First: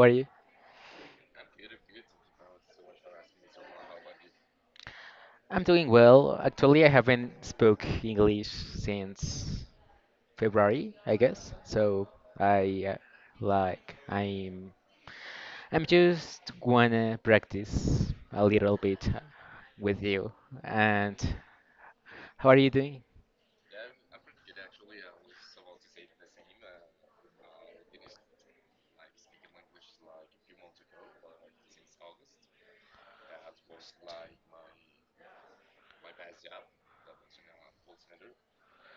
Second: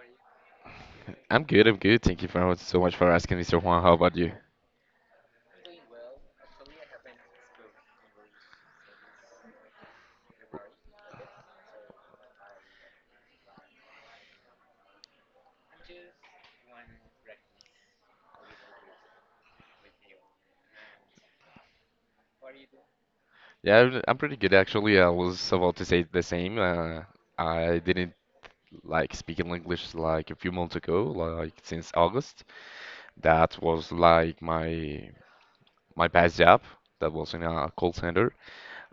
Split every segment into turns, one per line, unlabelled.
are you?
I'm good, I'm good. Thank you for so much for asking, Mr. Juan. How about you?
I'm doing well. Actually, I haven't spoke English since February, I guess. So, I like I'm just wanna practice a little bit with you. And how are you doing?
Yeah, I'm pretty good actually. I was about to say the same. I didn't like speaking English like a few months ago, like since August. That was like my past job. That was in a call center.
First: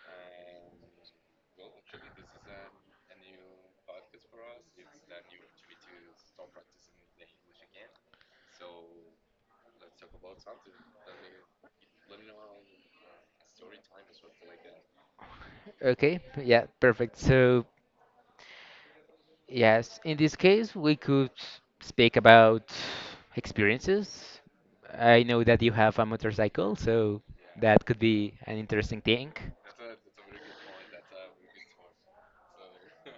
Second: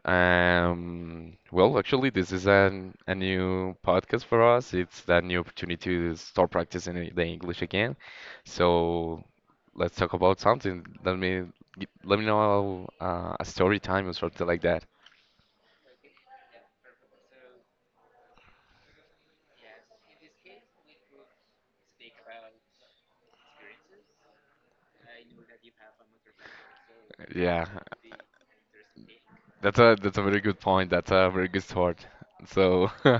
Well, actually, this is a new podcast for us. It's that new opportunity to start practicing the English again. So let's talk about something. Let me let me know a story time or something like that.
Okay, yeah, perfect. So, yes, in this case, we could speak about experiences. I know that you have a motorcycle, so
Yeah,
that could be an interesting thing.
that's a very good point. That's a very good start. So,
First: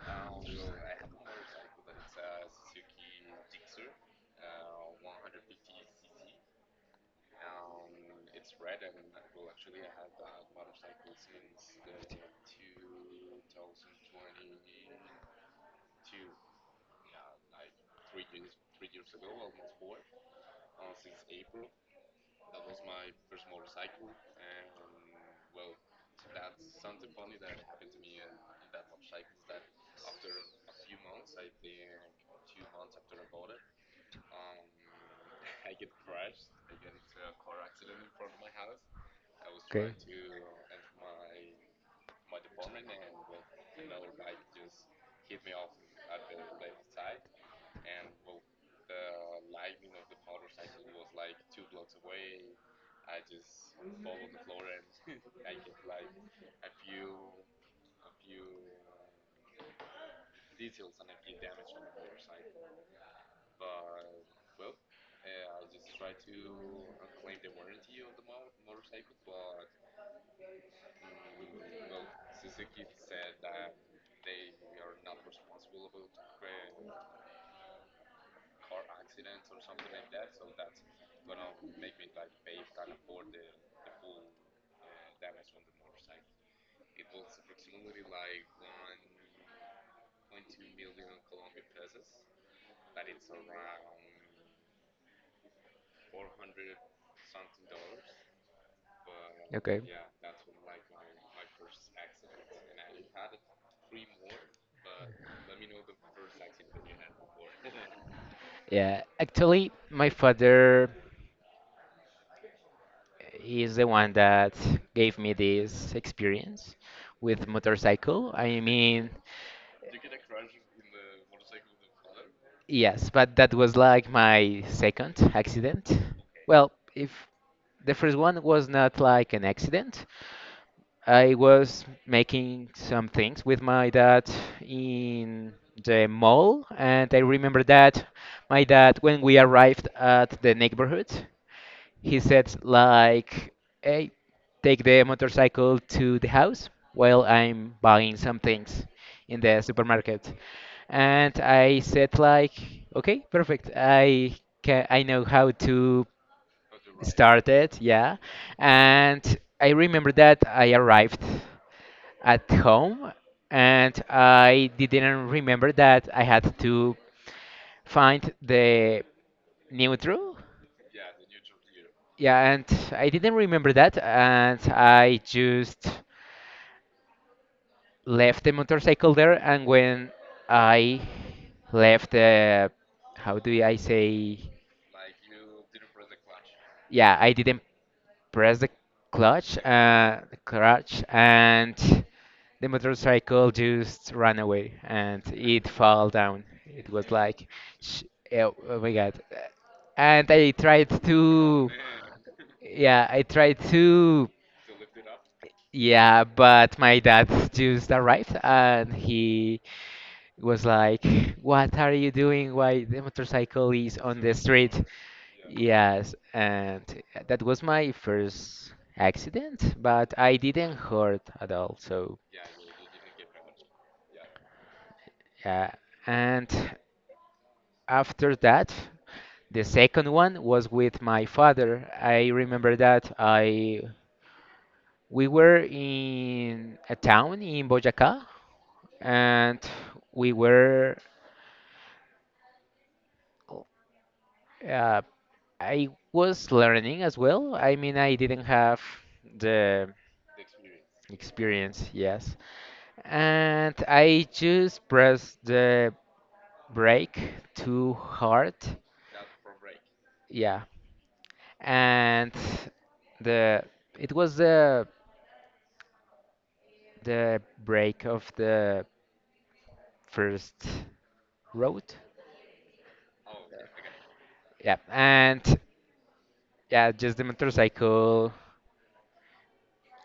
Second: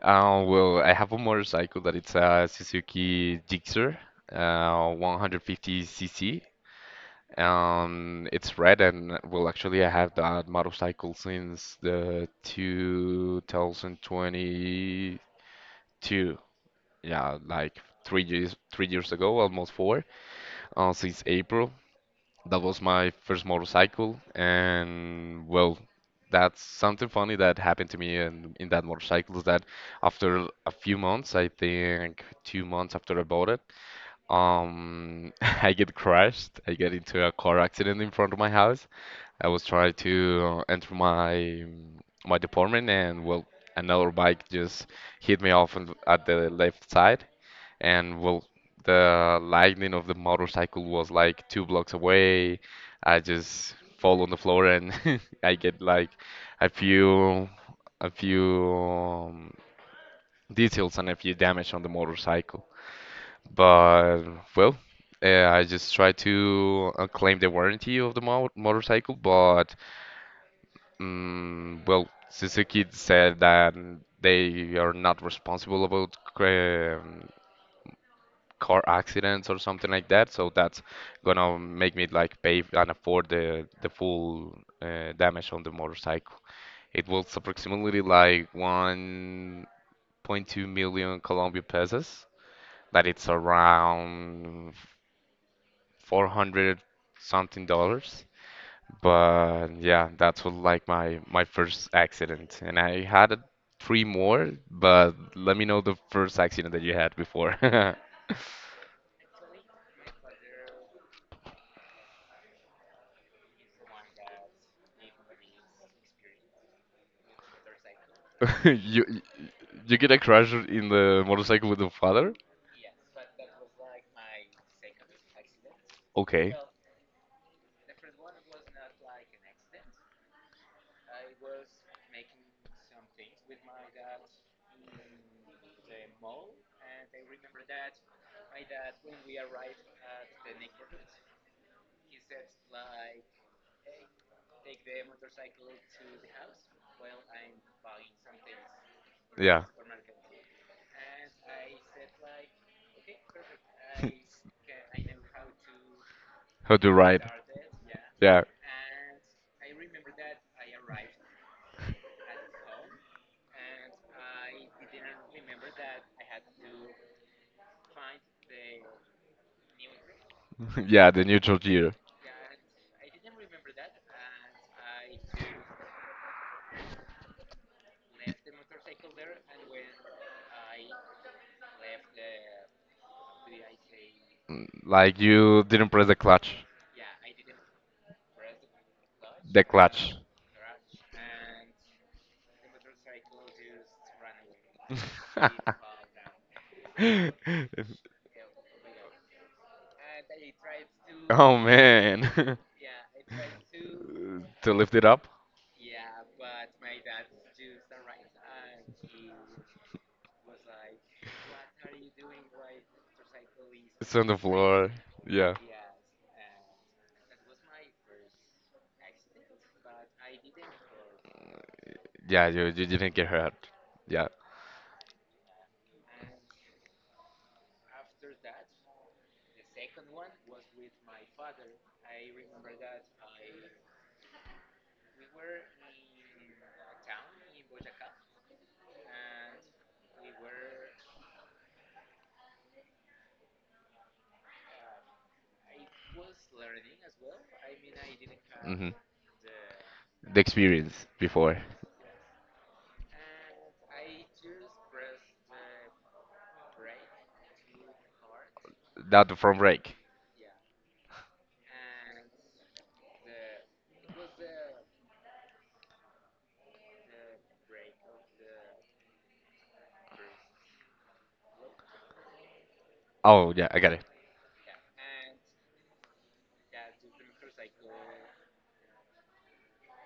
well, I have a motorcycle that it's a Suzuki Gixxer, 150cc. It's red and well, actually, I have that motorcycle since the 2022. Yeah, like 3 years ago, almost four since April. That was my first motorcycle, and well, that's something funny that happened to me in that motorcycle is that after a few months, I think 2 months after I bought it, I get crashed. I get into a car accident in front of my house. I was
Okay.
trying to enter my department, and well, another bike just hit me off at the left side, and well, the lightning of the motorcycle was like 2 blocks away. I just fall on the floor and I get like a few a few details and a few damage on the motorcycle. But well, I just try to claim the warranty of the motorcycle. But well, Suzuki said that they are not responsible about car accidents or something like that. So that's gonna make me like pay and afford the full damage on the motorcycle. It was approximately like 1.2 million Colombian pesos. That it's around 400 something dollars. But
Okay.
yeah, that's what like my first accident, and I had three more. But let me know the first accident that you had before.
Yeah, actually, my father is the one that gave me this experience with motorcycle. I
you
mean,
you get a crash in the motorcycle with your father?
yes, but that was like my second accident.
Okay.
Well, if the first one was not like an accident, I was making some things with my dad in the mall, and I remember that my dad, when we arrived at the neighborhood, he said like, "Hey, take the motorcycle to the house while I'm buying some things in the
Yeah.
supermarket." And I said like, "Okay, perfect. I know how to
How to ride?
start it." Yeah.
Yeah.
And I remember that I arrived at home and I didn't remember that I had to find the neutral.
Yeah, the neutral gear.
Yeah, and I didn't remember that, and I just left the motorcycle there. And when I left the, how do I say?
Like you didn't press the clutch.
Yeah, I didn't press the clutch,
The clutch.
uh, the clutch, and the motorcycle just ran away, and it fell down. It was like, sh- oh, oh my God! And I tried oh
Oh
to,
man.
yeah, I tried to.
To lift it up?
Yeah, but my dad just arrived and he was like, "What are you doing? Why the motorcycle is
It's
on
on
the
the
street?"
floor. Yeah.
Yes, and that was my first accident, but I didn't hurt at all. So,
Yeah, you didn't get hurt. Yeah.
yeah. And after that, the second one was with my father. I remember that I we were in a town in Boyacá and we were Uh, I was learning as well. I mean, I didn't have
Hmm.
the
The experience before.
experience, yes. And I just pressed the brake too hard.
That the front brake.
Yeah. And the it was the brake of the first road.
Oh yeah, I got it.
Yeah. And yeah, just the motorcycle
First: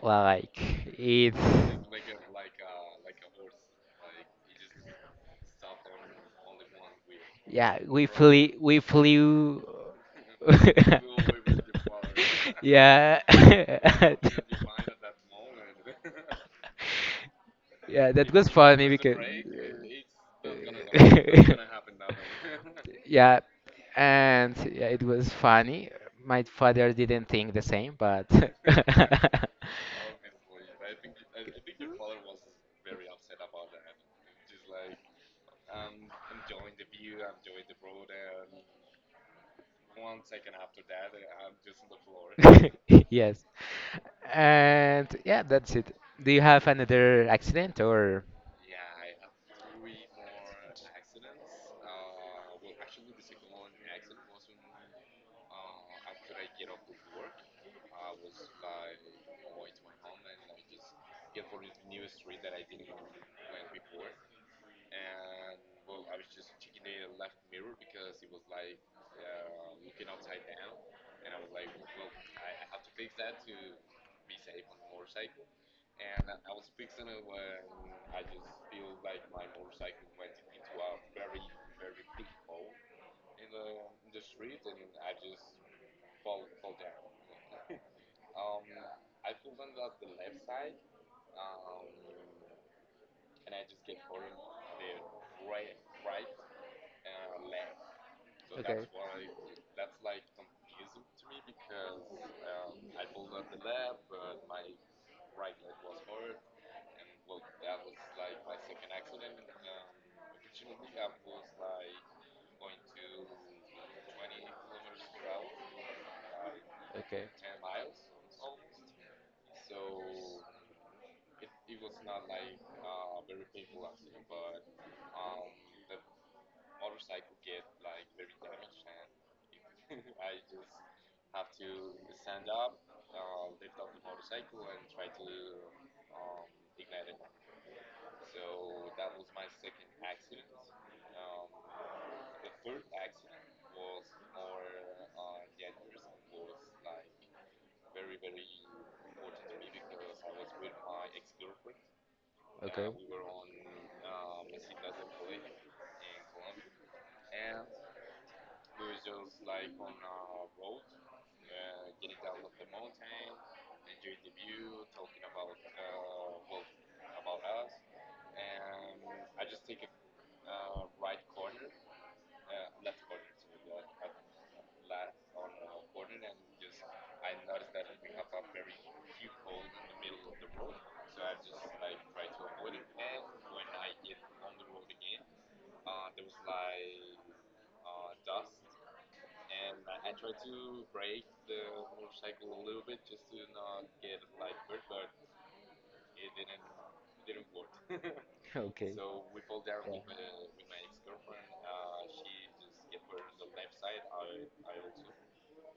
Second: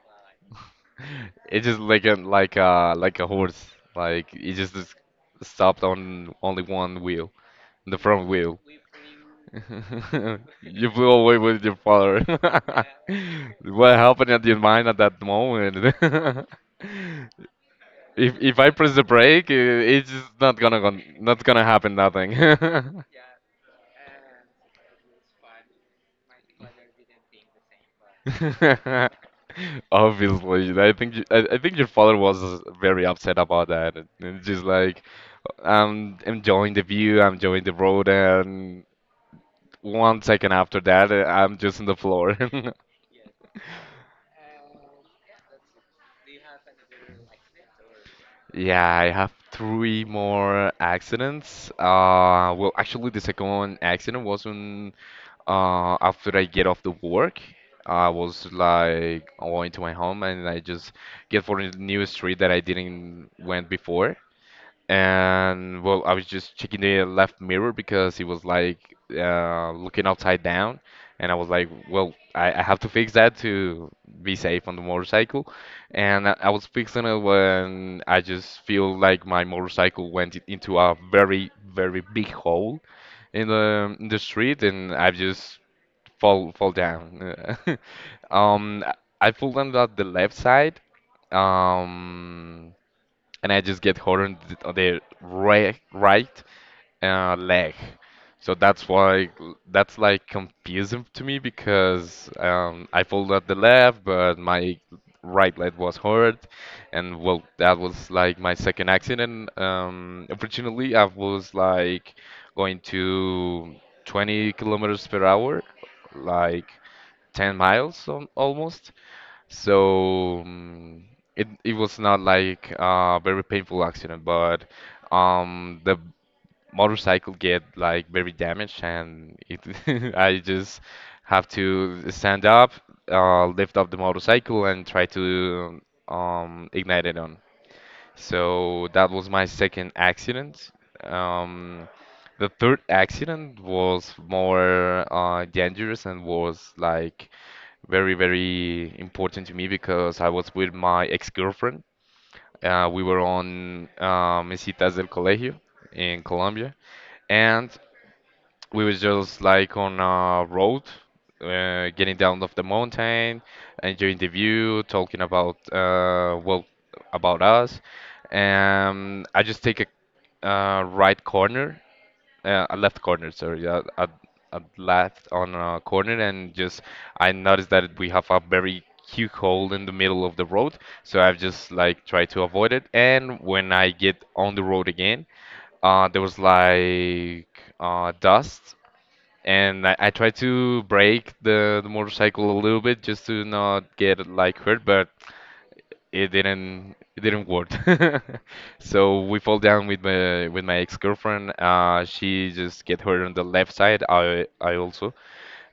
like it,
It's just like a horse. Like it just is stopped on only one wheel,
yeah,
the
we
front
flew,
wheel.
we flew
You flew away with your father.
Yeah.
What happened at your mind at that moment?
Yeah, that
If
was
if I
funny
press the
because.
brake, it's just not gonna gon not gonna happen nothing.
Yeah, and yeah, it was funny. My father didn't think the same, but.
Obviously, I think I think your father was very upset about that. And it's just like, I'm enjoying the view, I'm enjoying the road, and one second after that, I'm just on the floor.
Yes. And yeah, that's it. Do you have another accident or.
Yeah, I have three more accidents. Well, actually, the second one accident wasn't after I get off the work. I was like going to my home, and I just get for a new street that I didn't went before. And well, I was just checking the left mirror because it was like looking upside down, and I was like, well, I have to fix that to be safe on the motorcycle. And I was fixing it when I just feel like my motorcycle went into a very, very big hole in the street, and I just fall down. Um, I I fell down at the left side. Um, and I just get hurt on on the right leg. So
Okay.
that's why that's like confusing to me because I pulled at the left, but my right leg was hurt, and well, that was like my second accident. Originally, I was like going to 20 kilometers per hour, like
Okay.
10
Okay.
miles almost, so it was not like a very painful accident, but the motorcycle get like very damaged and it I just have to stand up, lift up the motorcycle and try to ignite it on. So that was my second accident. Um, the third accident was more dangerous and was like very, very important to me because I was with my ex-girlfriend. We were on Mesitas del Colegio in Colombia, and we was just like on a road, getting down off the mountain, enjoying the view, talking about well, about us. I just take a right corner, a left corner, sorry, a left on a corner, and just I noticed that we have a very huge hole in the middle of the road, so I've just like tried to avoid it. And when I get on the road again, there was like dust, and I tried to brake the motorcycle a little bit just to not get like hurt, but it didn't work.
Okay. Yeah.
So we fall down with my ex-girlfriend. She just get hurt on the left side. I also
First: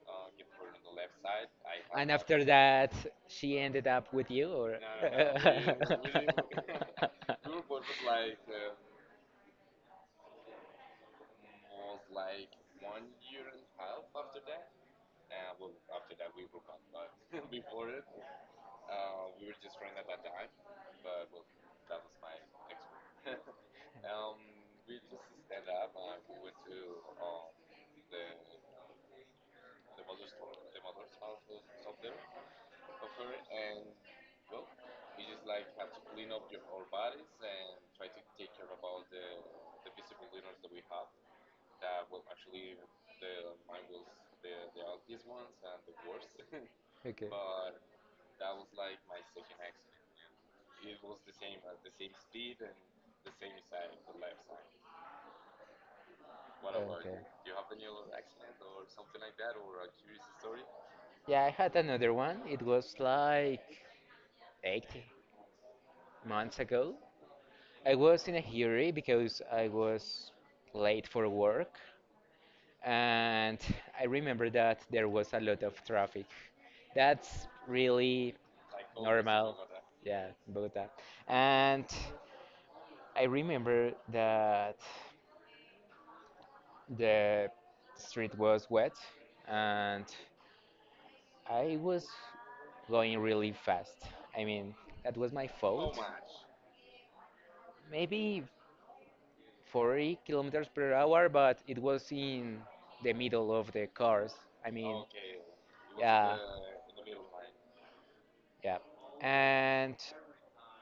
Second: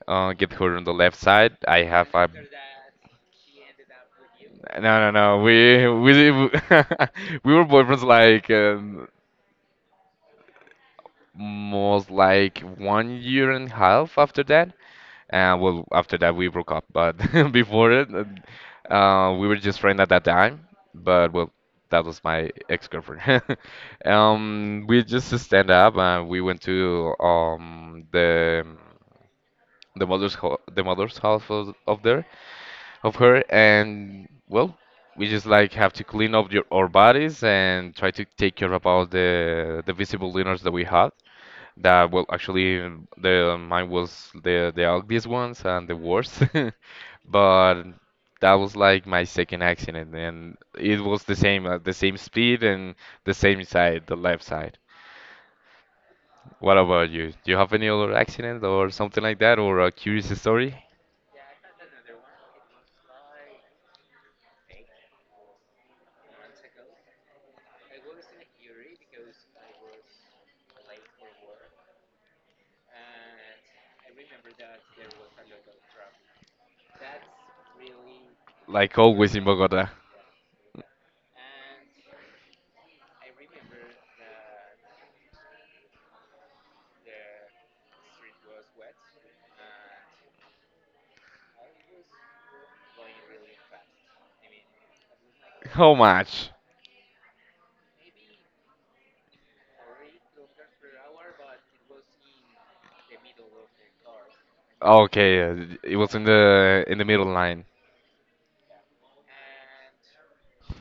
get hurt on the left side. I have
And
a.
after that, she ended up with you, or?
No, no, no. We we were boyfriends like most like one year and a half after that. And well, after that we broke up, but before it, we were just friends at that time. But well, that was my ex-girlfriend. We just stand up and we went to the mother's house of there of her, and well, we just like have to clean up our bodies and try to take care about the visible dinners that we had, that well, actually the mine was the ugliest ones and the worst.
Okay.
But that was like my second accident, and it was the same, speed and the same side, the left side. What about
Okay.
you? Do you have any other accident or something like that, or a curious story?
Yeah, I had another one. It was like 8 months ago. I was in a hurry because I was late for work, and I remember that there was a lot of traffic. That's really
Like always in
normal.
Bogota.
Yeah, in Bogota. And I remember that the street was wet, and I was going really fast. I mean, that was my
How
fault.
much?
Maybe 40 kilometers per hour, but it was in the middle of the cars. I mean, oh,
Okay, it was in
yeah,
the middle line.
yeah, yeah. And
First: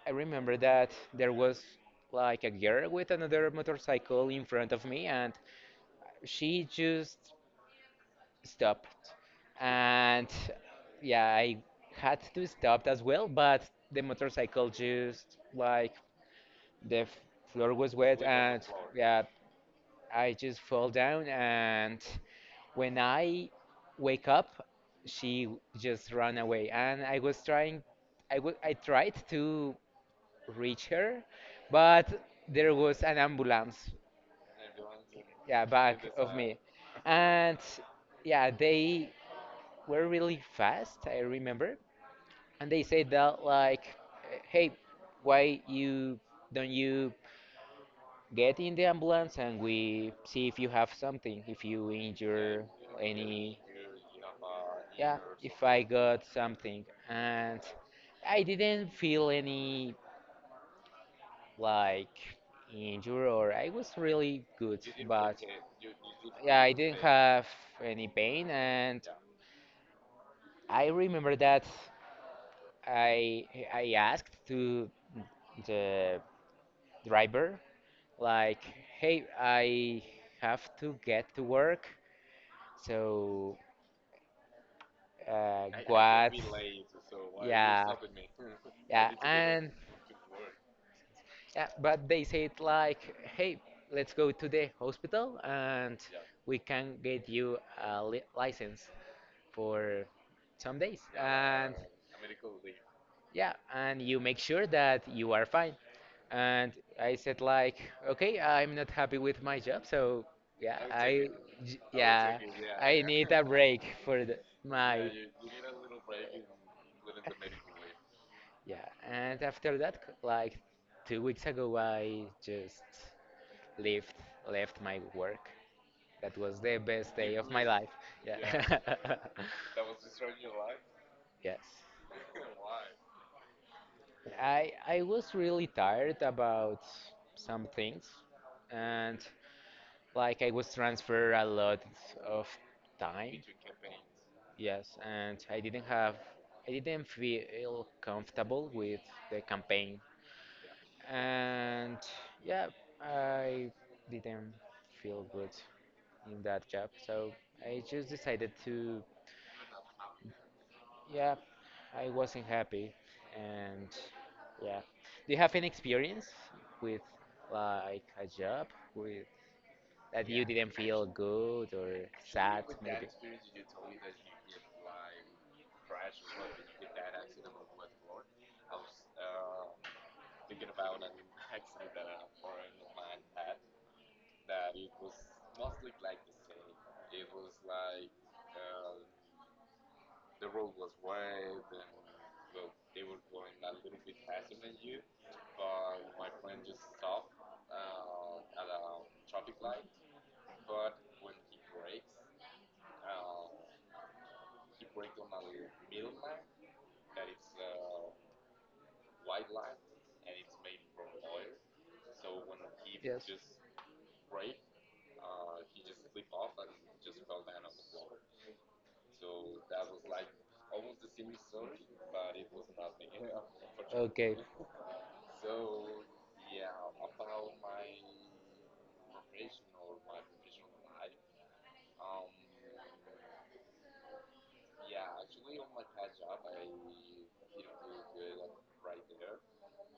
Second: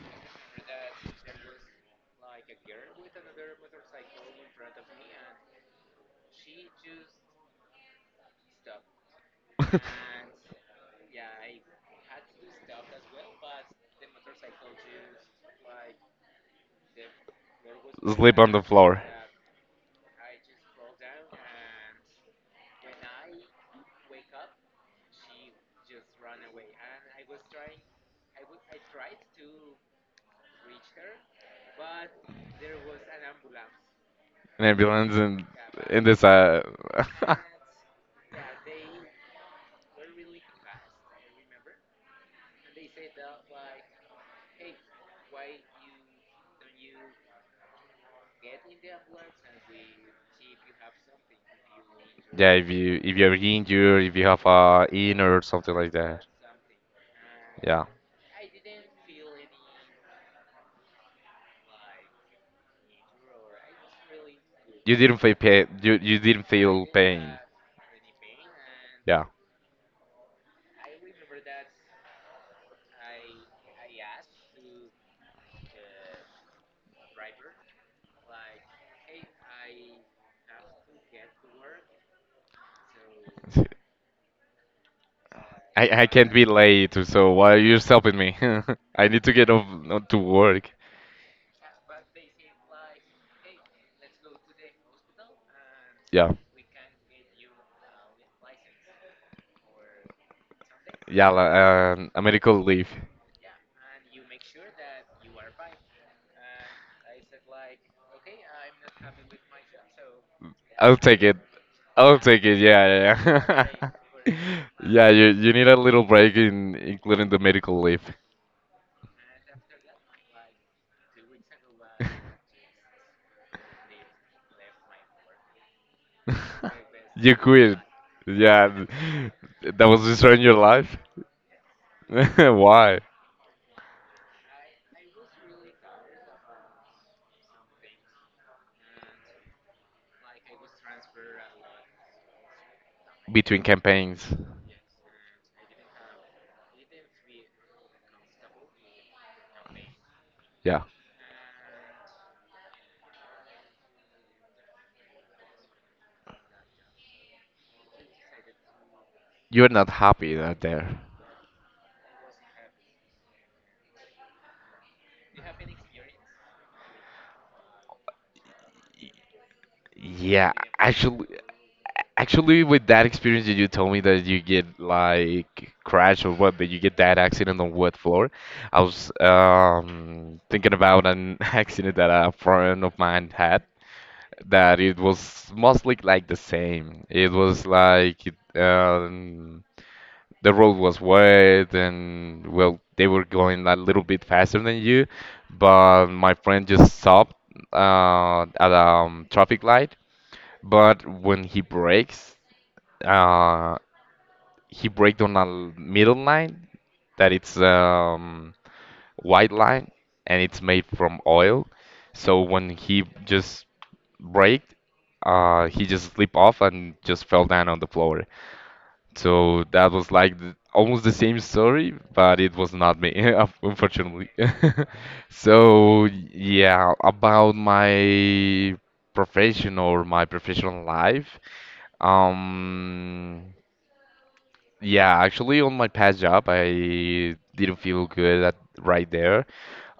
I remember that there was like a girl with another motorcycle in front of me, and she just stopped. And yeah, I had to stop as well, but the motorcycle just like the f- floor was wet,
Sleep on the
and
floor.
yeah, I just fell down and when I wake up, she just ran away, and I was trying, I tried to reach her, but there was an ambulance,
An ambulance and
yeah, back
in this
of me,
uh
and yeah, they were really fast. I remember, and they said that like, "Hey, why you don't you get in the ambulance and we see if you have something, if you," yeah,
Yeah,
injure,
if you're
any,
injured, if you have a
yeah,
in or
if
something
I
like
got
that.
something, and
Yeah.
I didn't feel any like injury or I was really good.
You didn't feel
But
pain. You didn't
yeah, I
feel
didn't
pain.
have any pain, and
Yeah.
I remember that i I asked to the driver like, "Hey, I have to get to work, so
I
what?"
can't be late, so why are you
Yeah,
stopping me? I
yeah,
need to get off
and
on to work.
yeah, but they said like, "Hey, let's go to the hospital and
Yeah.
we can get you a li license for some days."
Yeah. li-
And
Uh, a medical leave.
yeah, and you make sure that you are fine. And I said like, okay, I'm not happy with my job, so yeah,
I'll take it. I'll
yeah,
take it. Yeah,
I
yeah,
need a
yeah.
break for the, yeah, my
Yeah, you need a little break in including the medical leave.
yeah. And after that, like 2 weeks ago, I just left left my work. That was the best day
You
of my
quit.
life. Yeah.
Yeah, that was destroying your life.
Yes.
Why?
I was really tired about some things and like I was transferred a lot of time.
Between campaigns.
Yes, and I didn't feel comfortable with the campaign.
Yeah.
And yeah, I didn't feel good in that job. So I just decided to,
You're not happy out there.
yeah, I wasn't happy, and yeah. Do you have any experience with like a job with that you
Yeah,
didn't feel
actually,
good or sad,
actually, with
maybe?
that experience that you told me that you get like crash or what, that you get that accident on what floor, I was thinking about an accident that a friend of mine had. That it was mostly like the same. It was like um, the road was wet, and well, they were going a little bit faster than you, but my friend just stopped at a traffic light. But when he brakes, uh, he braked on a middle line that it's white line, and it's made from oil. So when he
Yes.
just break, he just slipped off and just fell down on the floor. So that was like almost the same story, but it was not me, unfortunately.
Okay.
So yeah, about my profession or my professional life. Um, yeah, actually, on my past job, I didn't feel good at right there.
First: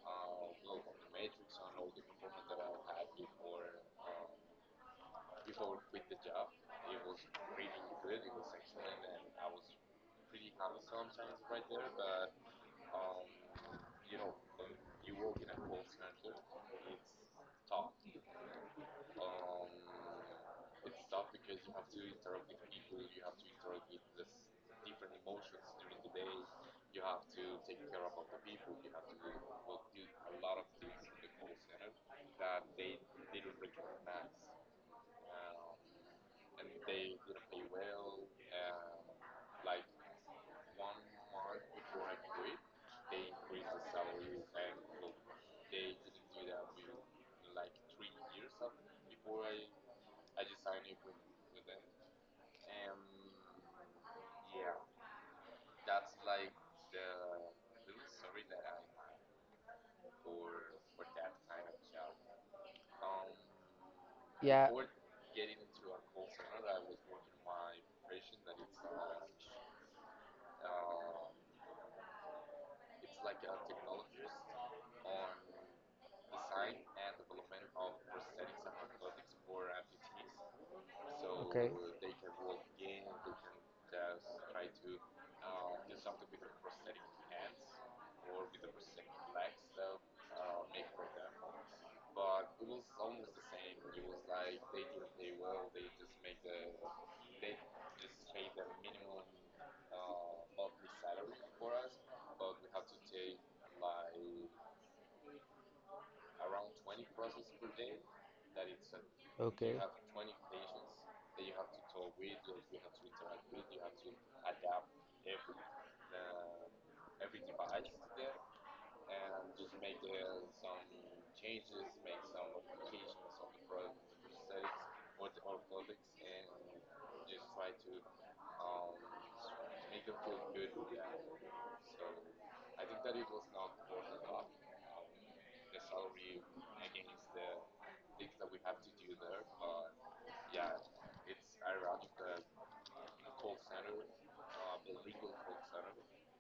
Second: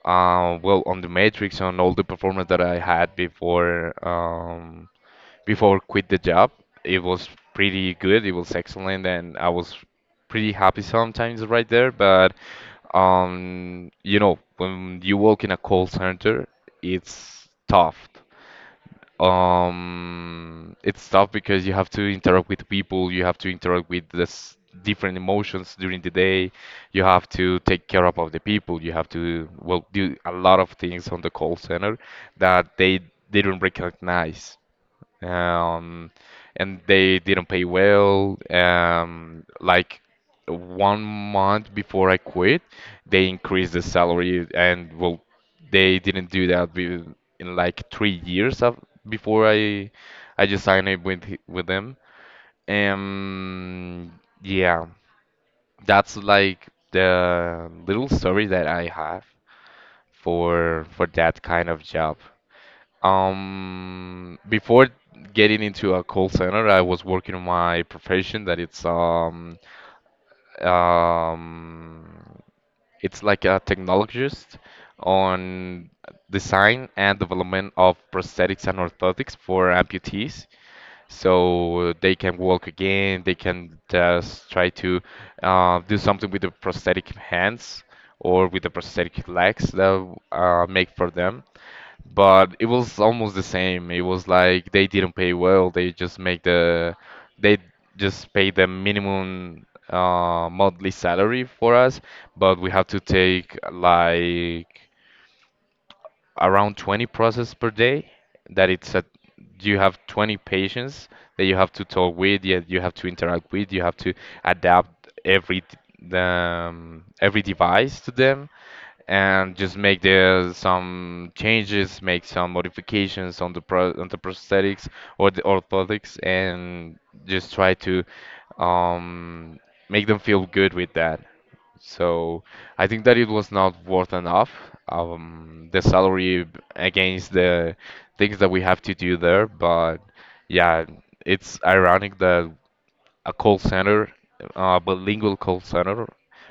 Well, on the matrix, on all the performance that I had before. Before quit the job. It was pretty good. It was excellent, and I was pretty happy sometimes right there. But when you work in a call center, it's tough. It's tough because you have to interact with people. You have to interact with this different emotions during the day. You have to take care about the people. You have to well do a lot of things on the call center that they didn't recognize, um, and they didn't pay well. Like one month before I quit, they increased the salary, and well, they didn't do that with, in like 3 years of, before I just signed it with with them. Um, yeah, that's like the little story that I have for that kind of job.
Yeah.
Before getting into a call center, I was working on my profession that um it's like a technologist on design and development of prosthetics and orthotics for amputees.
Okay.
So they can walk again, they can just try to do something with the prosthetic hands or with the prosthetic legs that make for them, but it was almost the same. It was like they didn't pay well. They just pay the minimum monthly salary for us, but we have to take like around 20 process per day. That it's a You
Okay.
have 20 patients that you have to talk with, yet you have to interact with, you have to adapt every device to them, and just make the some changes, make some modifications on the prosthetics or the orthotics, and just try to um, make them feel good with that. So I think that it was not worth enough. The salary against the things that we have to do there, but yeah, it's ironic that a call center, a bilingual call center,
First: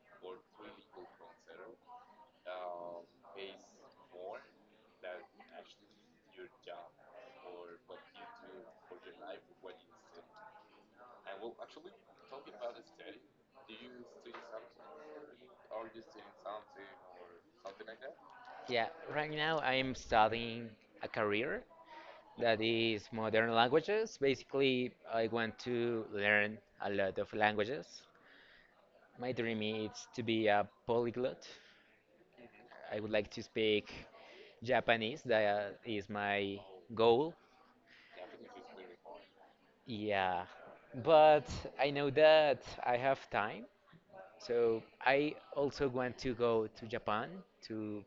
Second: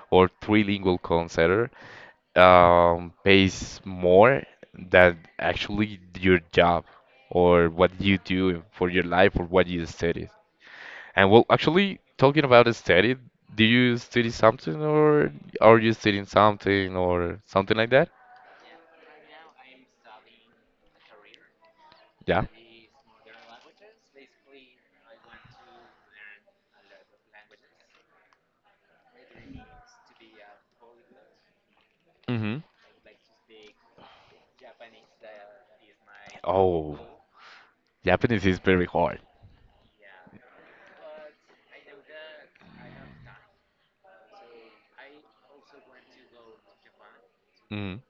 or trilingual call center pays more than actually your job or what you do for your life or what you study. And well, actually, talking about study, do you study something, or are you studying something or something like that?
Yeah, right now I'm studying a career
Yeah.
that is modern languages. Basically, I want to learn a lot of languages. My dream is to be a polyglot.
Mm-hmm.
I would like to speak Japanese. That is my
Oh,
goal.
Japanese is very hard.
Yeah. But I know that I have time. So I also want to go to Japan
Hmm.
to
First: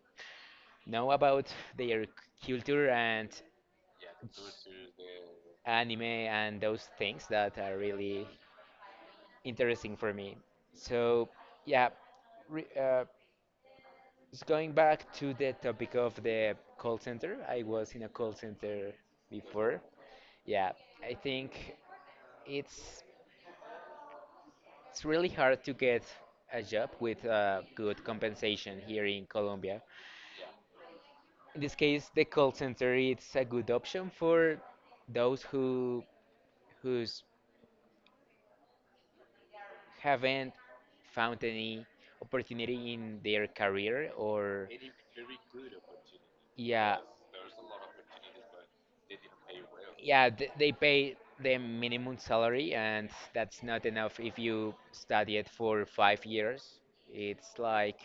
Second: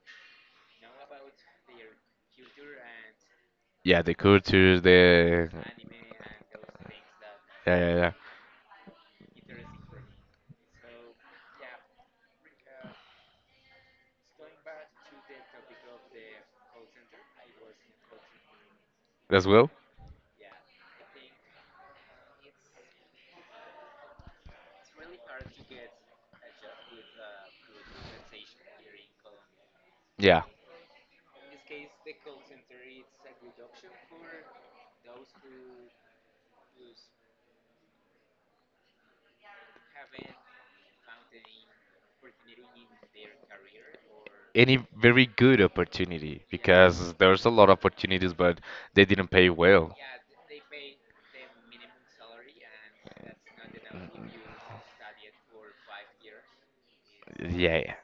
know about their culture and
Yeah, the culture, the.
anime and those things that
Yeah,
are
yeah, yeah.
really interesting for me. So, yeah, re just going back to the topic of the call center, I was in a call center
As well.
before. Yeah, I think it's it's really hard to get a job with good compensation here in Colombia.
Yeah,
In this case, the call center it's a good option for those who who's haven't found any opportunity in their career or
any very good opportunity
yeah.
because there's a lot of opportunities, but they didn't pay well.
Yeah, they pay the minimum salary, and that's not enough if you study it for 5 years. It's
Yeah,
like,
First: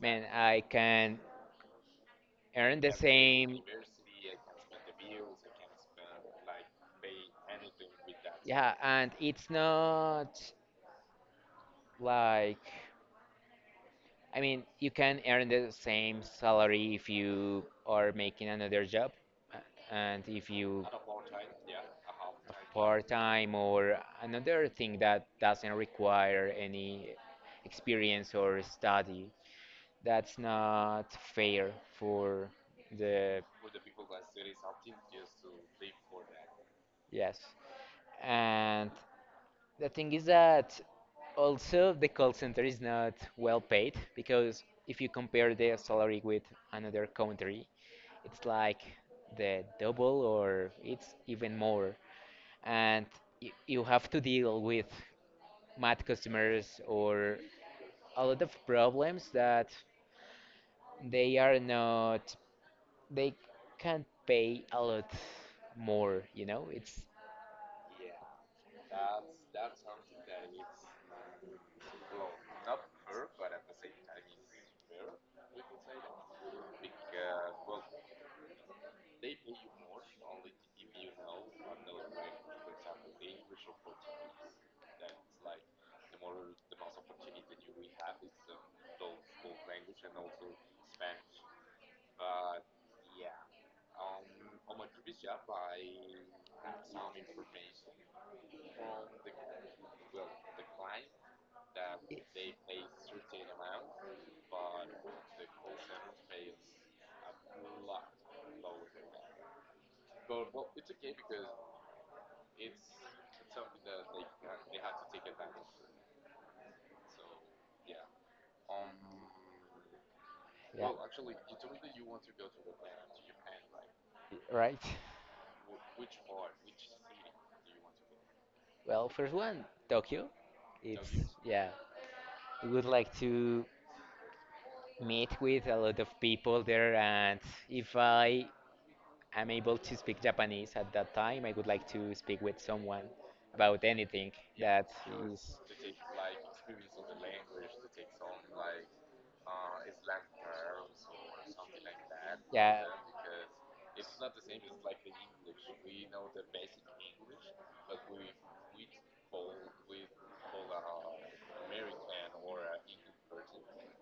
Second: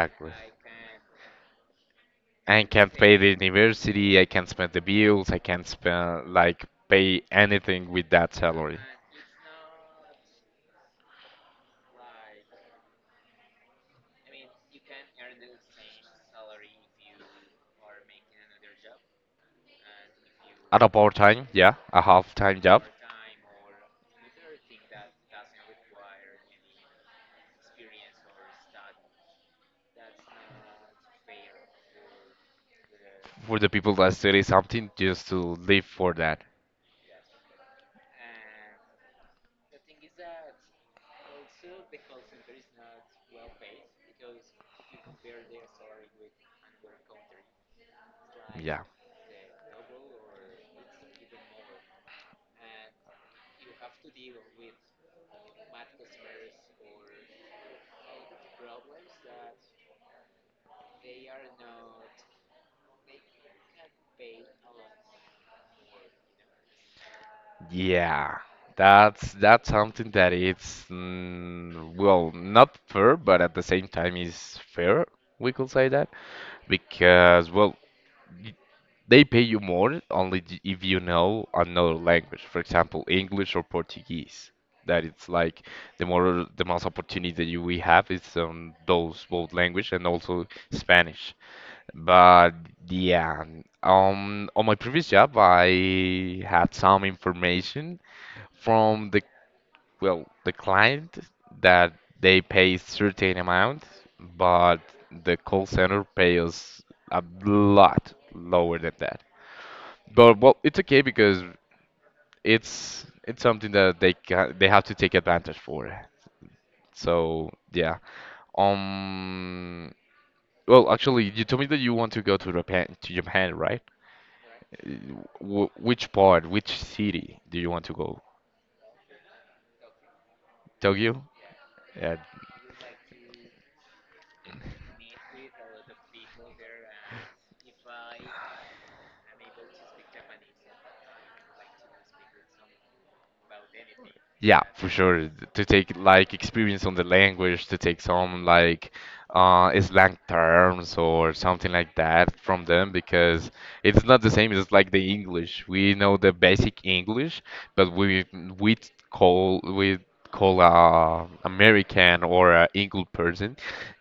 man, I can
I
earn the
can't pay the
same.
university, I can't spend the bills, I can't spend like pay anything with that
Yeah,
salary.
and it's not like, I mean, you can earn the same salary if you are making another job, uh, and if
At
you
a part time, yeah, a half time job.
part time or another thing that doesn't require any experience or study. That's not fair for the
For the people that study something just to live for that.
yes. And the thing is that also the call center is not well paid because if you compare the salary with another country, it's like
Yeah.
the double or it's even more and you have to deal with mad customers or a lot of problems that they are not they can't pay a lot more, you know? It's
Yeah. That's something that it's well, not fair, but at the same time is fair. We could say that, because well, y- they pay you more only if you know another language, for example, English or Portuguese. That it's like the most opportunity that you we have is on those both language and also Spanish. But yeah, on my previous job, I had some information from the well, the client, that they pay certain amount, but the call center pays a lot lower than that. But well, it's okay because it's something that they have to take advantage for. So yeah, um, well, actually, you told me that you want to go to Japan, right?
right.
w Which part, which city do you want to go?
Well, first one Tokyo it's
Tokyo?
yeah.
Uh,
I would like to meet with a lot of people there and if I am able to speak Japanese at that time I would like to speak with someone about anything
yeah, for
that
sure.
is
To take like experience on the language, to take some like slang terms or something like that from
yeah,
them, because it's not the same as like the English. We know the basic English, but we call we call American or English person.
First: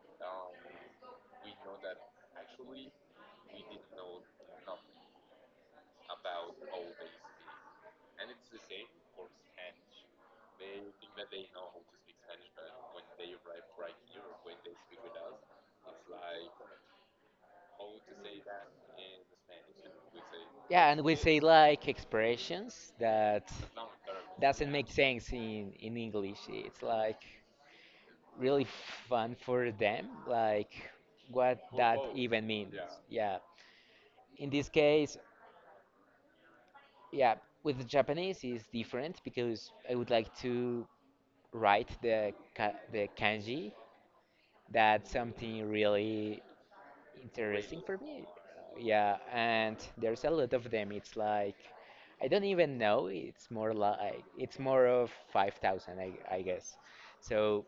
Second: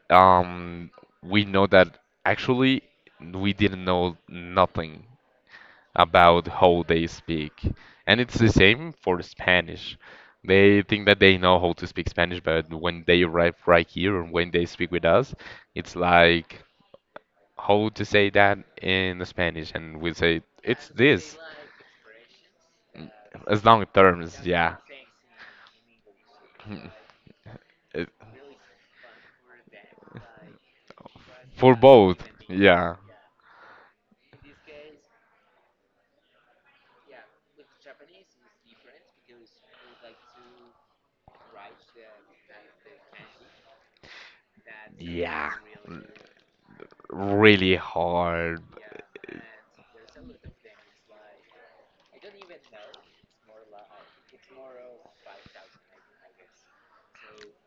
Um, we know that actually we didn't know nothing about how they speak. And it's the same for Spanish. They think that they know how to speak Spanish, but when they arrive right here and when they speak with us, it's like how to say that in Spanish, and we say
yeah,
it's
and we it
this.
say like expressions
Mm,
that
as long terms,
doesn't, yeah,
yeah.
make sense in English. It's
Mm.
like
It-
really fun for them, like what
For
that
both,
even, yeah, means.
yeah.
Yeah. In this case, yeah, with the Japanese is different because I would like to write the kanji. That's
Yeah.
something really
Really
interesting for me.
hard.
Yeah, and there's a lot of them. It's like I don't even know. It's more like it's more of 5,000, I guess. So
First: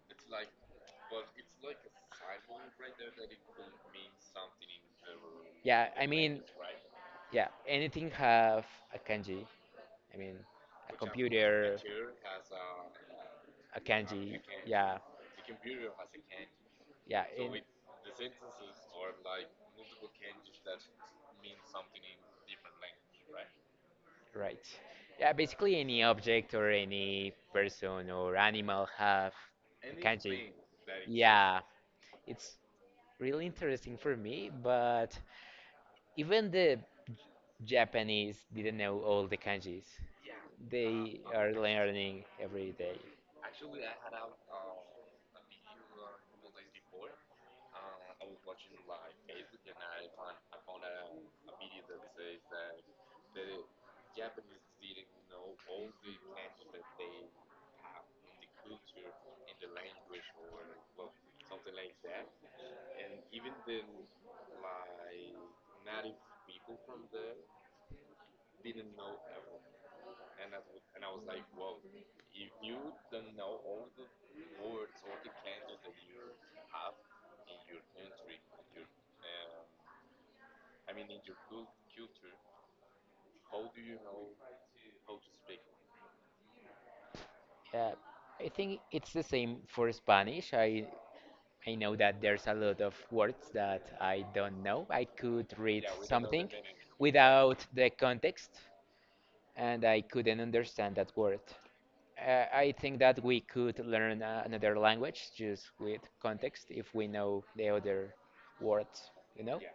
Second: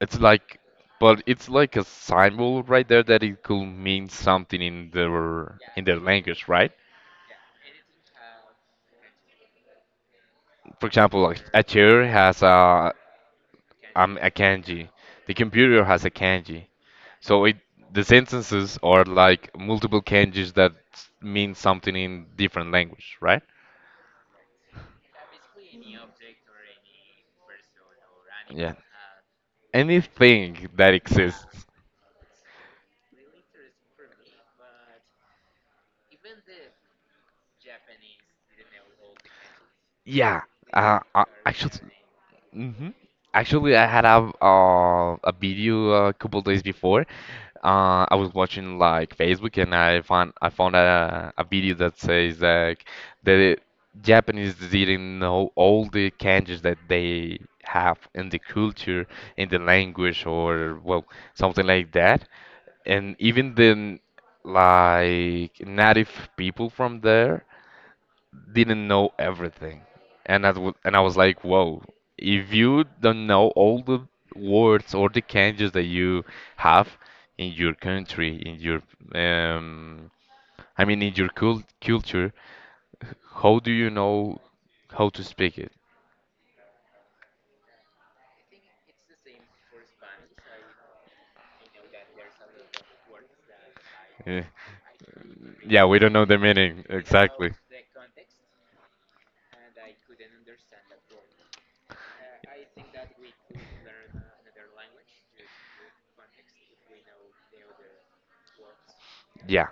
It's like, but it's like a symbol right there that it could mean something in
yeah,
their
I mean,
language, right?
yeah, anything have a kanji. I mean,
For
a
example, like a
computer,
chair has
a
a
kanji.
kanji,
Yeah,
the computer has a kanji.
yeah,
So
in,
it the sentences are like multiple kanjis that mean something in different language, right?
right. Yeah, basically any object or any person or
Yeah.
animal have a kanji.
Anything that
Yeah,
exists.
it's really interesting for me, but even the Japanese didn't know all the kanjis.
Yeah, uh,
They
uh,
are
actually,
learning every
hmm
day.
Actually, I had a video a couple days before. I was watching like Facebook, and I found a video that says like the Japanese didn't know all the kanjis that they have in the culture, in the language, or well, something like that. And even the like native people from there didn't know everything, and I was like, whoa, if you don't know all the words or the kanjis that you have in your country, in your um, I mean, in your cul culture, how do you know how to speak it?
Yeah, I think it's the same for Spanish. I know that there's a lot of words that I
Eh,
don't know. I could read
Yeah, we
do
don't know the
something
meaning exactly.
without the context, and I couldn't understand that word. I think that we could learn another language just with context if we know the other words, you know?
Yeah.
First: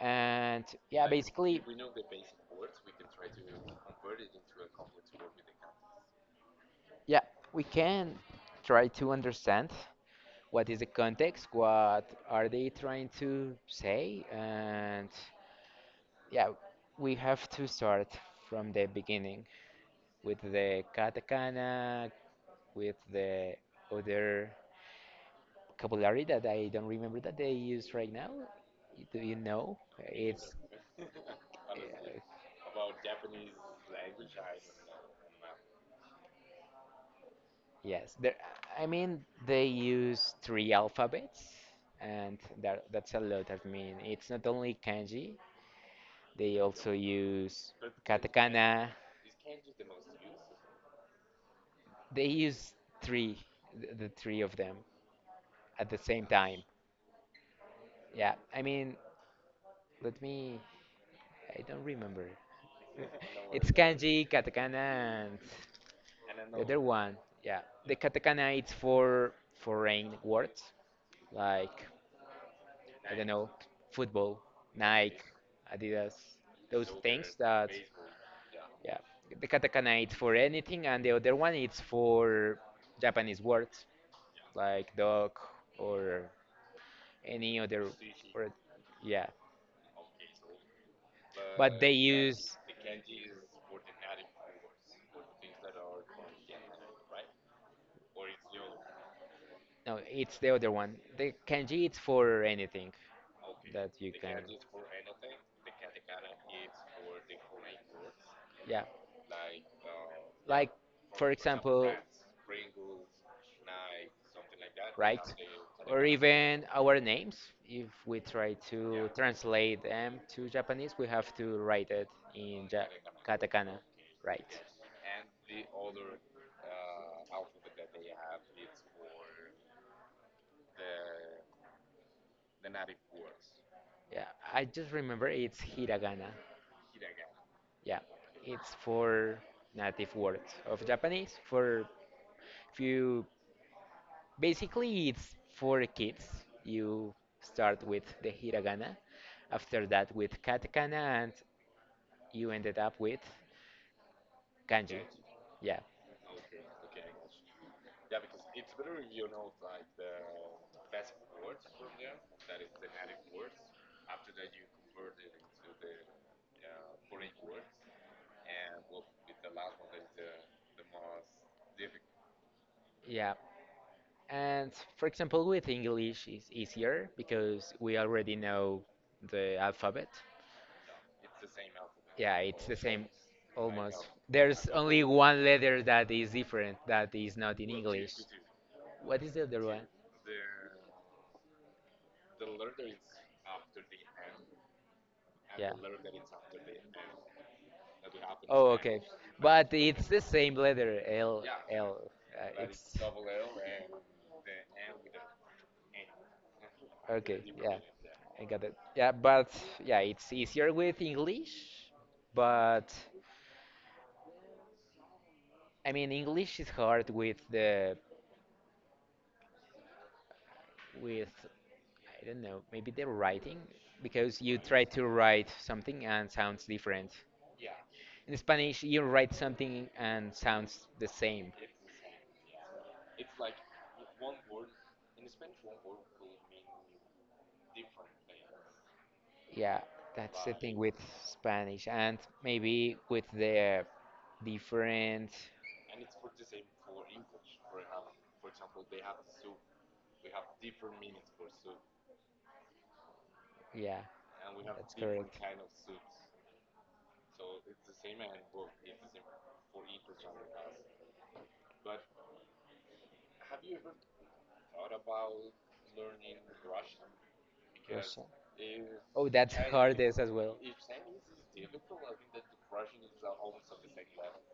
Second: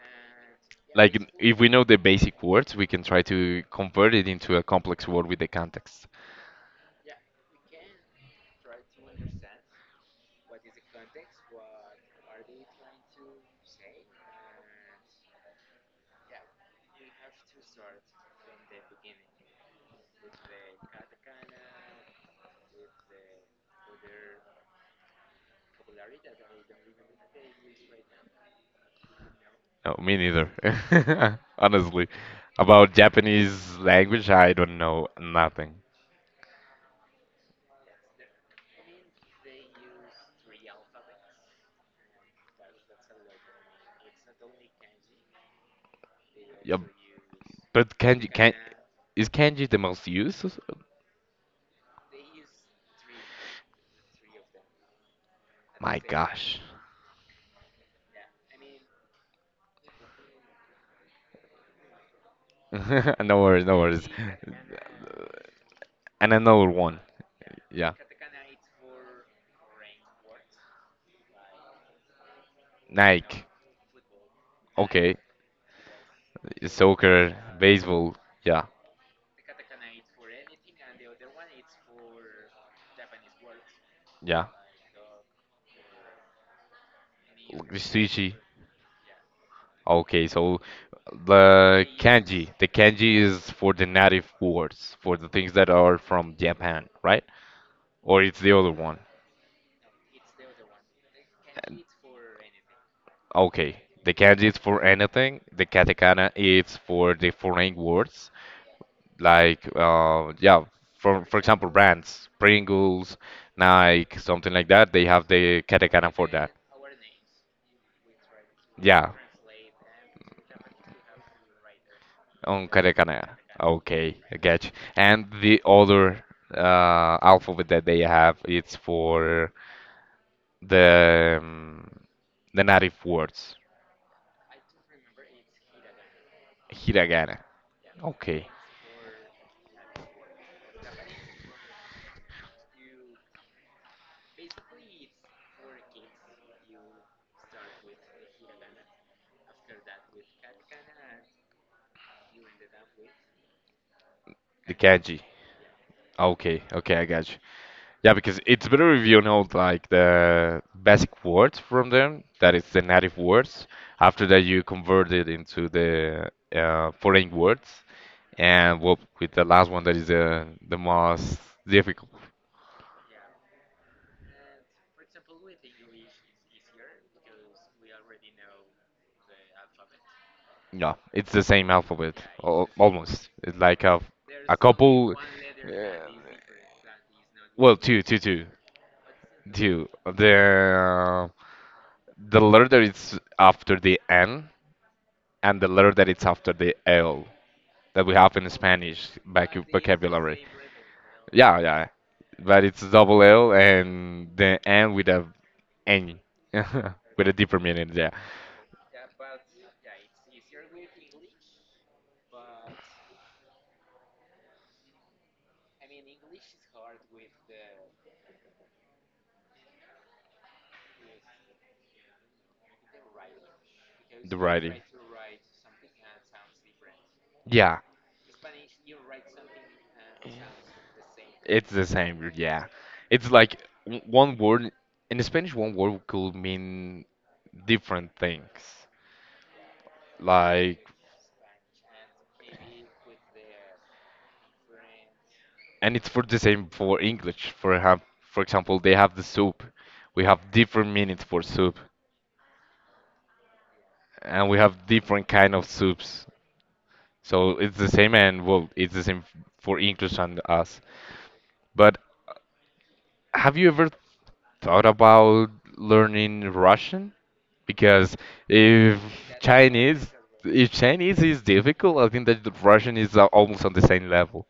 And yeah,
Like if
basically,
we know the basic words, we can try to convert it into a complex word with the context.
yeah, we can try to understand what is the context, what are they trying to say, and yeah, we have to start from the beginning with the katakana, with the other vocabulary that I don't remember that they use right now. Do you know?
No, me
It's
neither. Honestly, about Japanese language, I don't know nothing.
yes, there, I mean they use three alphabets, and that that's a lot. I mean, it's not only kanji; they
Yeah,
also use
but kanji can
katakana.
is kanji the most used?
They use three, the three of them at the
My
same
gosh.
time. Yeah, I mean, let me. I don't remember.
No worries,
It's
no worries.
kanji, katakana, and
And
the
another
other
one.
one. Yeah,
Yeah.
the katakana it's for foreign words like I don't
Nike.
know, football, Nike,
Okay.
Adidas, those things
Soccer,
that,
baseball. Yeah,
yeah, the katakana it's for anything, and the other one it's for Japanese words
yeah.
like dog or any other
Sushi.
word. Yeah,
Okay, so
but
the
they
kanji.
use
The kanji is for the native words, for the things that are from Japan, right? Or it's the other one.
no, it's the other one. The kanji it's for anything
Okay.
that you
The
can.
kanji is for anything. The katakana is for the foreign words.
Yeah,
Like, yeah,
like
for
for
for example,
example,
brands, Pringles, Nike, something like that. They
right?
have the
Or
katakana for that.
even our names, if we try to
Yeah,
translate them to Japanese, we have to write it in
on katakana.
katakana,
Okay, I
right?
get you. And the other alphabet that they have, it's for the um, the native words.
Yeah, I just remember it's hiragana.
Hiragana.
Yeah,
Okay.
it's for native words of Japanese. For if you basically, it's for kids. You start with the hiragana, after that with katakana, and you ended up with
The
kanji.
kanji.
Yeah,
Okay, okay, I got you. Yeah, because it's better if you know like the basic words from them, that is the native words. After that, you convert it into the foreign words, and well, with the last one that is the most difficult.
yeah. And for example, with English is easier because we already know the alphabet.
Yeah, it's the same alphabet,
Yeah, it's
al
the same
almost. It's like a
almost.
a
There's only
couple.
one letter that is different that is not in
Well, two,
English.
two, two,
What is the other one?
two. The letter that is after the N and the
Yeah.
letter that it's after the L that we have in
Oh, okay.
Spanish back
But it's the
vocabulary.
same letter, L,
Yeah, yeah.
L.
But
Uh,
it's double L and the N with a N, with a
okay,
deeper
yeah,
meaning, yeah.
I got it. Yeah, but yeah, it's easier with English, but I mean English is hard with the with I don't know, maybe the writing,
The
because you try
writing.
to write something and sounds different.
Yeah,
In Spanish, you write something and sounds the same.
it's the same, yeah. It's like one word, in Spanish, one word could mean different things.
Yeah, that's the thing
Like
with Spanish, and maybe with the different.
and it's for the same for English. For example, they have the soup. We have different meanings for soup,
Yeah,
and we have
it's
different
correct.
kind of soups. So it's the same, and well, it's the same for English and us. But have you ever thought about learning Russian? Because
Also,
if
oh, that's
Chinese,
hardest as well.
if Chinese is difficult, I think that the Russian is almost on the same level.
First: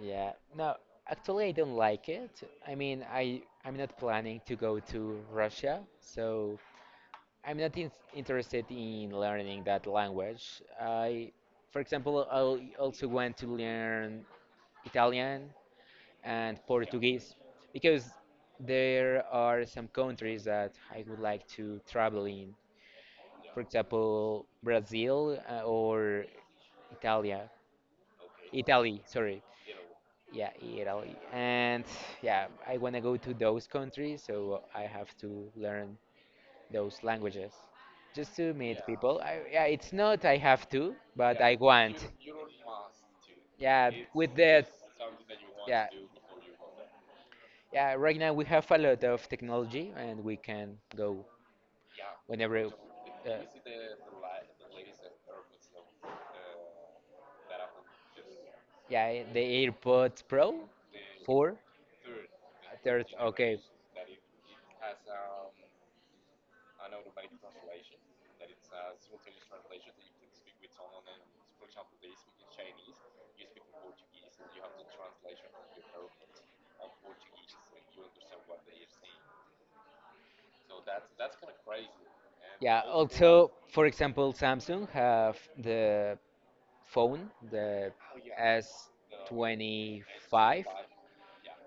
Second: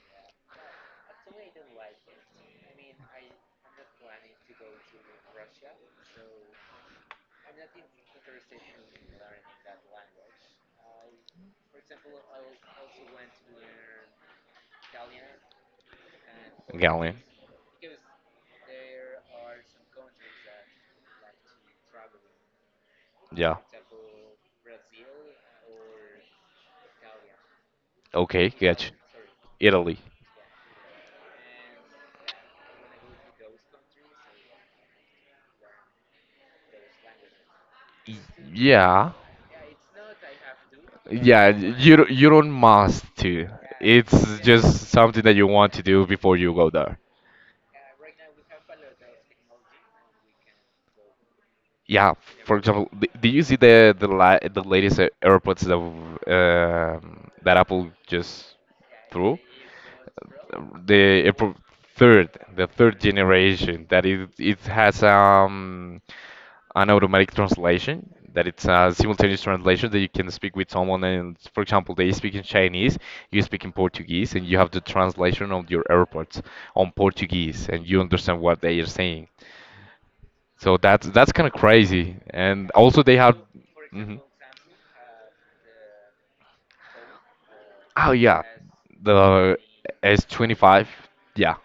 Yeah. No, actually, I don't like it. I mean, I'm not planning to go to Russia, so I'm not in interested in learning that language. I, for example, I also want to learn Italian and
Galen,
Portuguese because there are some countries that I would like to travel in.
yeah.
For example, Brazil or Italia.
Okay, gotcha.
Italy, sorry.
Italy.
Yeah, Italy. And yeah, I want to go to those countries, so I have to learn those languages
Y-
just to meet
Yeah,
people. I, yeah, it's not I have to, but
yeah.
I
You
want.
don't- you don't must to.
Yeah, with
It's
the
just something that you want to
yeah
do before you go there.
yeah right now we have a lot of technology and we can go
Yeah. For
whenever.
example, did
Uh,
you see the latest AirPods that Apple just
yeah,
threw?
the AirPods Pro
The Apple
four,
third, the third
third, okay.
generation that it has an automatic translation that it's a simultaneous translation, that you can speak with someone, and for example they speak in Chinese, you speak in Portuguese, and you have the translation of your airports on Portuguese, and you understand what they are saying. So that's kind of crazy, and
Yeah,
also they have.
also, for
Mhm.
example, Samsung have the phone, the
Oh yeah, the
S25,
S25, yeah,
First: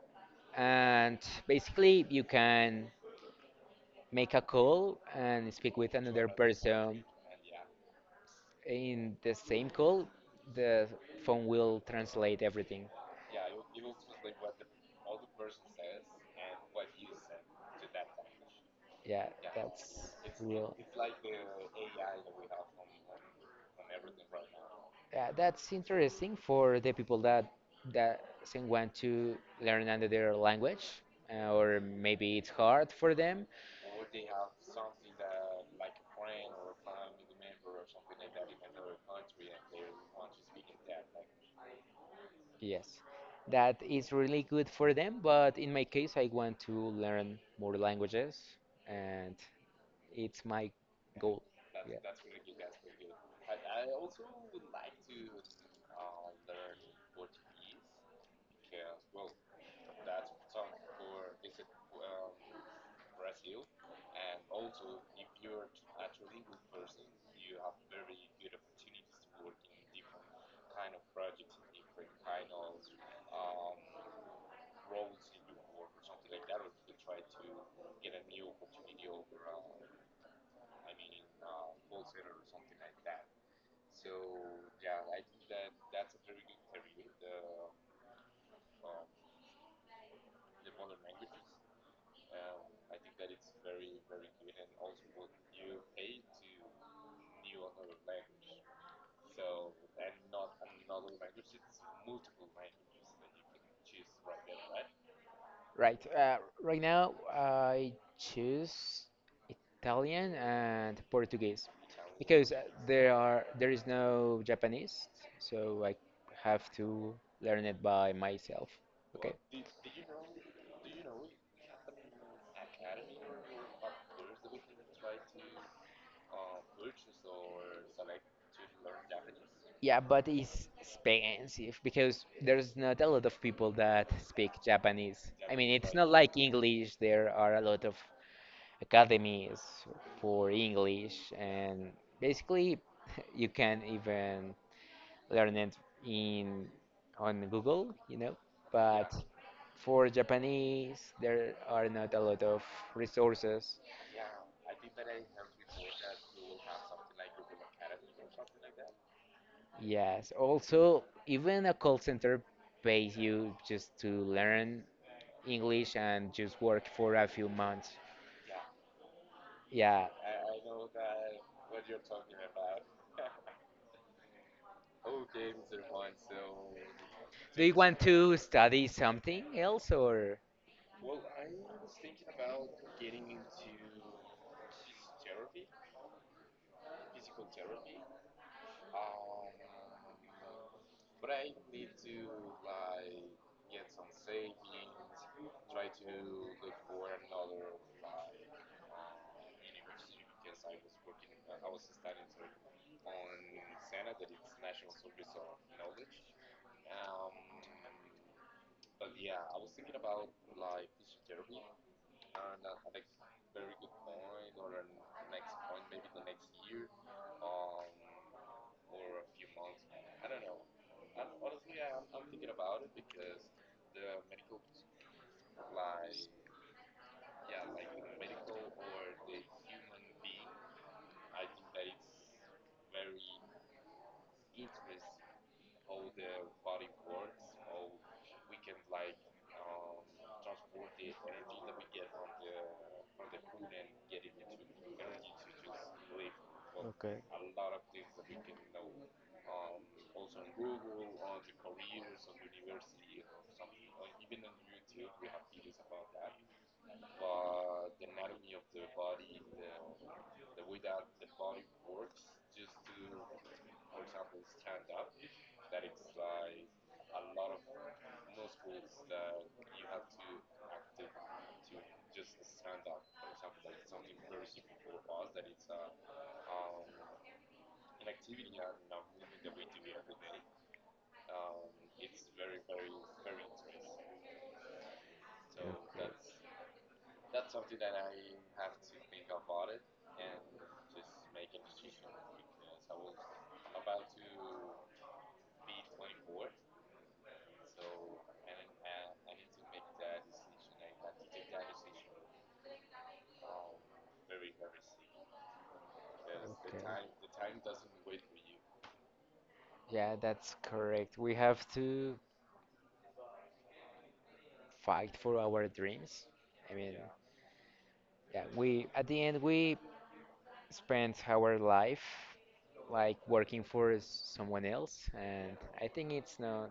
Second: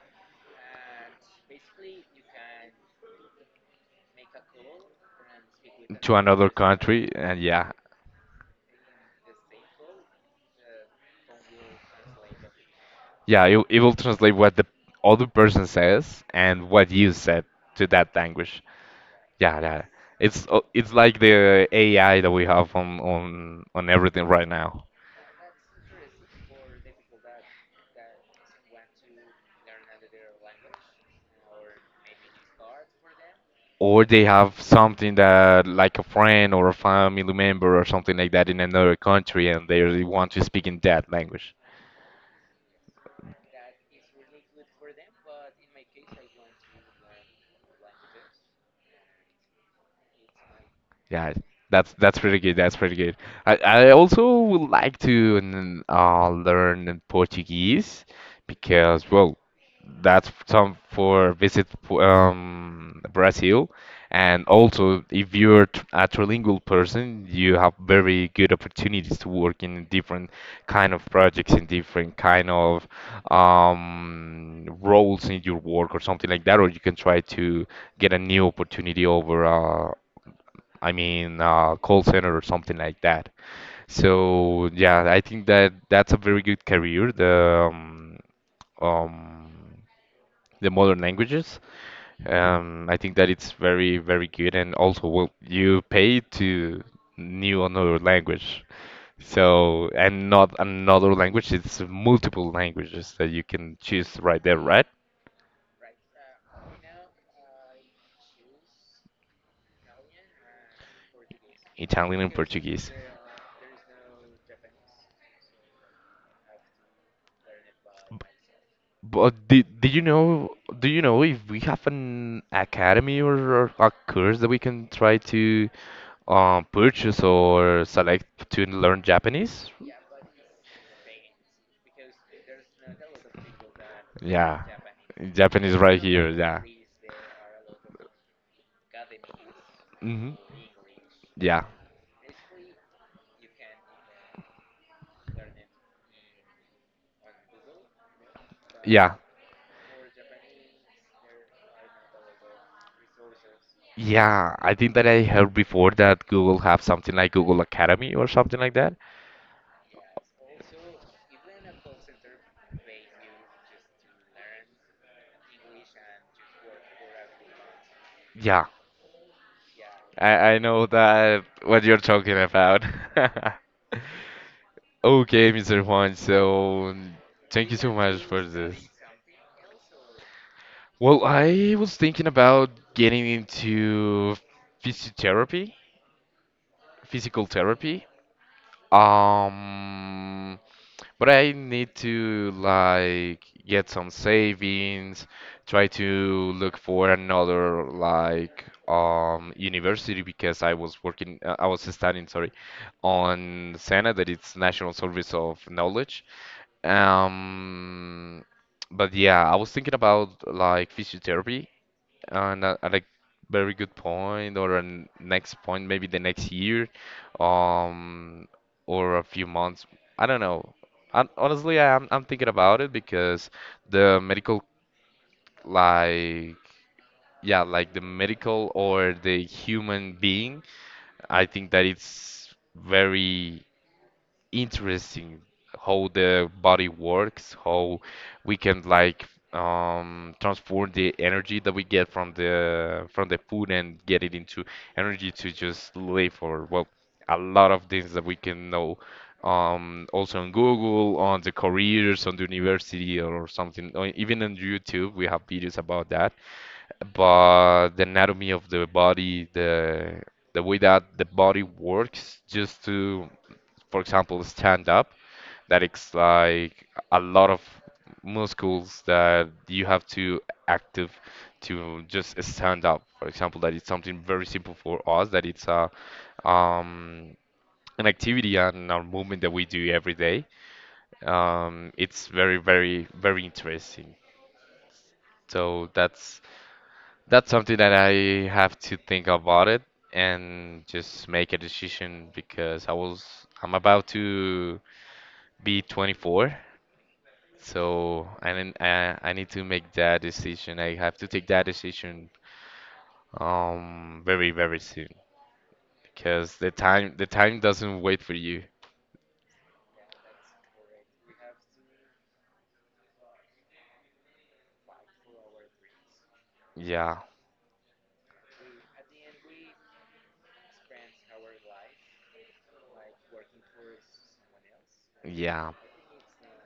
and basically you can make a call and speak with
to
another
another
person
country, and yeah.
in the same call the phone will translate everything.
Yeah, it will translate what the other person says and what you said to that language.
Yeah,
Yeah, yeah.
that's
It's
real.
like the AI that we have on everything right now.
Yeah, that's interesting for the people that that doesn't want to learn another language, or maybe it's hard for them.
Or they have something that like a friend or a family member or something like that in another country, and they really want to speak in that language.
Yes, that is really good for them but in my case I want to learn more languages, and it's my
Yeah,
goal.
that's pretty good. That's pretty good. I also would like to learn in Portuguese, because, well, that's some for visit Brazil, and also if you're a trilingual person, you have very good opportunities to work in different kind of projects in different kind of roles in your work or something like that, or you can try to get a new opportunity over. I mean, call center or something like that. So yeah, I think that that's a very good career. Um, the modern languages. I think that it's very very good, and also well, you pay to new another language. So and not another language. It's multiple languages that you can choose right there, right?
Right. Right now, I choose Italian and Portuguese
Italian and
because
Portuguese.
there is no Japanese, so I have to learn it by myself. Okay.
But did you know do you know if we have an academy, or a course that we can try to purchase or select to learn Japanese?
Yeah, but it's expensive because there's not a lot of people that speak
Yeah.
Japanese. I mean,
Japanese
it's
right
not
here,
like
yeah.
English. There are a lot of academies
Hmm.
for English,
Yeah.
and basically you can even learn it in on Google, you know. But
Yeah.
for Japanese, there are not a lot of resources.
Yeah, I think that I heard before that Google have something like Google Academy or something like that.
Yes. Also, even a call center pays you just to learn English and just work for a few months.
Yeah,
Yeah.
I know that what you're talking about. Okay, Mr. Juan, so
Do you
thank you so
want
much
to
for this.
study something else or?
Well, I was thinking about getting into physiotherapy, physical therapy. Um, But I need to like get some savings, try to look for another like university, because I was studying, sorry, on SENA that it's National Service of Knowledge. Um but yeah, I was thinking about like physiotherapy, and at a like, very good point or a next point, maybe the next year, um, or a few months. I don't know. Honestly, I'm thinking about it, because the medical, like, yeah, like the medical or the human being, I think that it's very interesting how the body works, how we can like transform the energy that we get from the food and get it into energy to just live, or well,
Okay.
a lot of things that we can know, also on Google, on the careers on the university or something, or even on YouTube we have videos about that. But the anatomy of the body, the way that the body works, just to, for example, stand up, that it's like a lot of muscles that you have to active to just stand up. For example, that it's something very simple for us, that it's a um, an activity and a movement that we do every day. It's very, very, very interesting. So that's something that I have to think about it and just make a decision, because I'm about to be 24. So I need to make that decision. I have to take that decision very very soon, because the time doesn't wait for you.
Yeah, that's correct. We have to fight for our dreams. I mean,
Yeah.
yeah, we at the end we spend our life like working for someone else, and
Yeah.
I think it's not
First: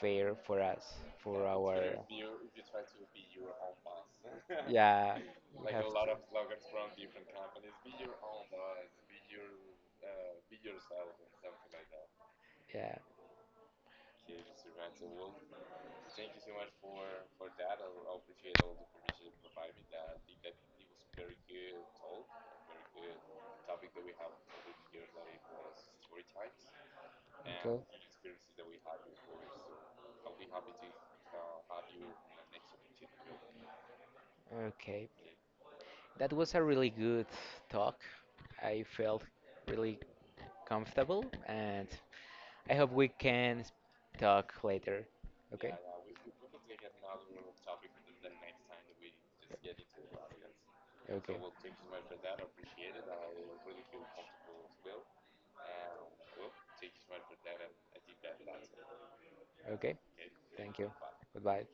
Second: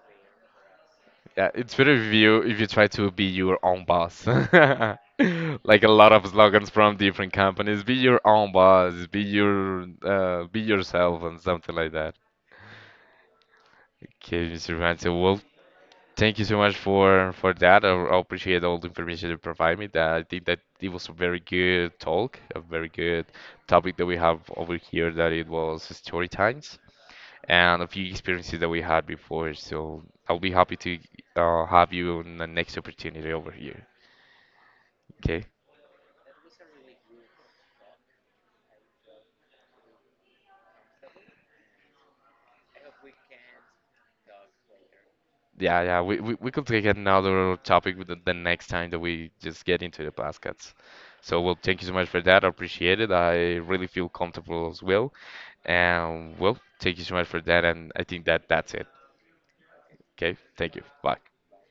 fair for us, for
Yeah, it's better
our
if you try to be your own boss.
yeah, we
Like
have
a
to
lot of slogans from different companies: be your own boss, be yourself and something like that.
yeah.
Okay, Mr. Ransom, well, thank you so much for that. I appreciate all the information you provide me. That I think that it was a very good talk, a very good topic that we have over here. That it was story times
Okay.
and a few experiences that we had before. So I'll be happy to have you on the next opportunity over here.
Okay,
Okay.
that was a really good talk. I felt really comfortable, and I hope we can talk later. Okay?
Yeah, yeah, we could take another topic with the next time that we just get into the baskets.
Okay.
So, well, thank you so much for that. I appreciate it. I really feel comfortable as well. And, well, thank you so much for that. And I think that that's it.
Okay.
Okay, thank
Thank
you.
you.
Bye.
Goodbye.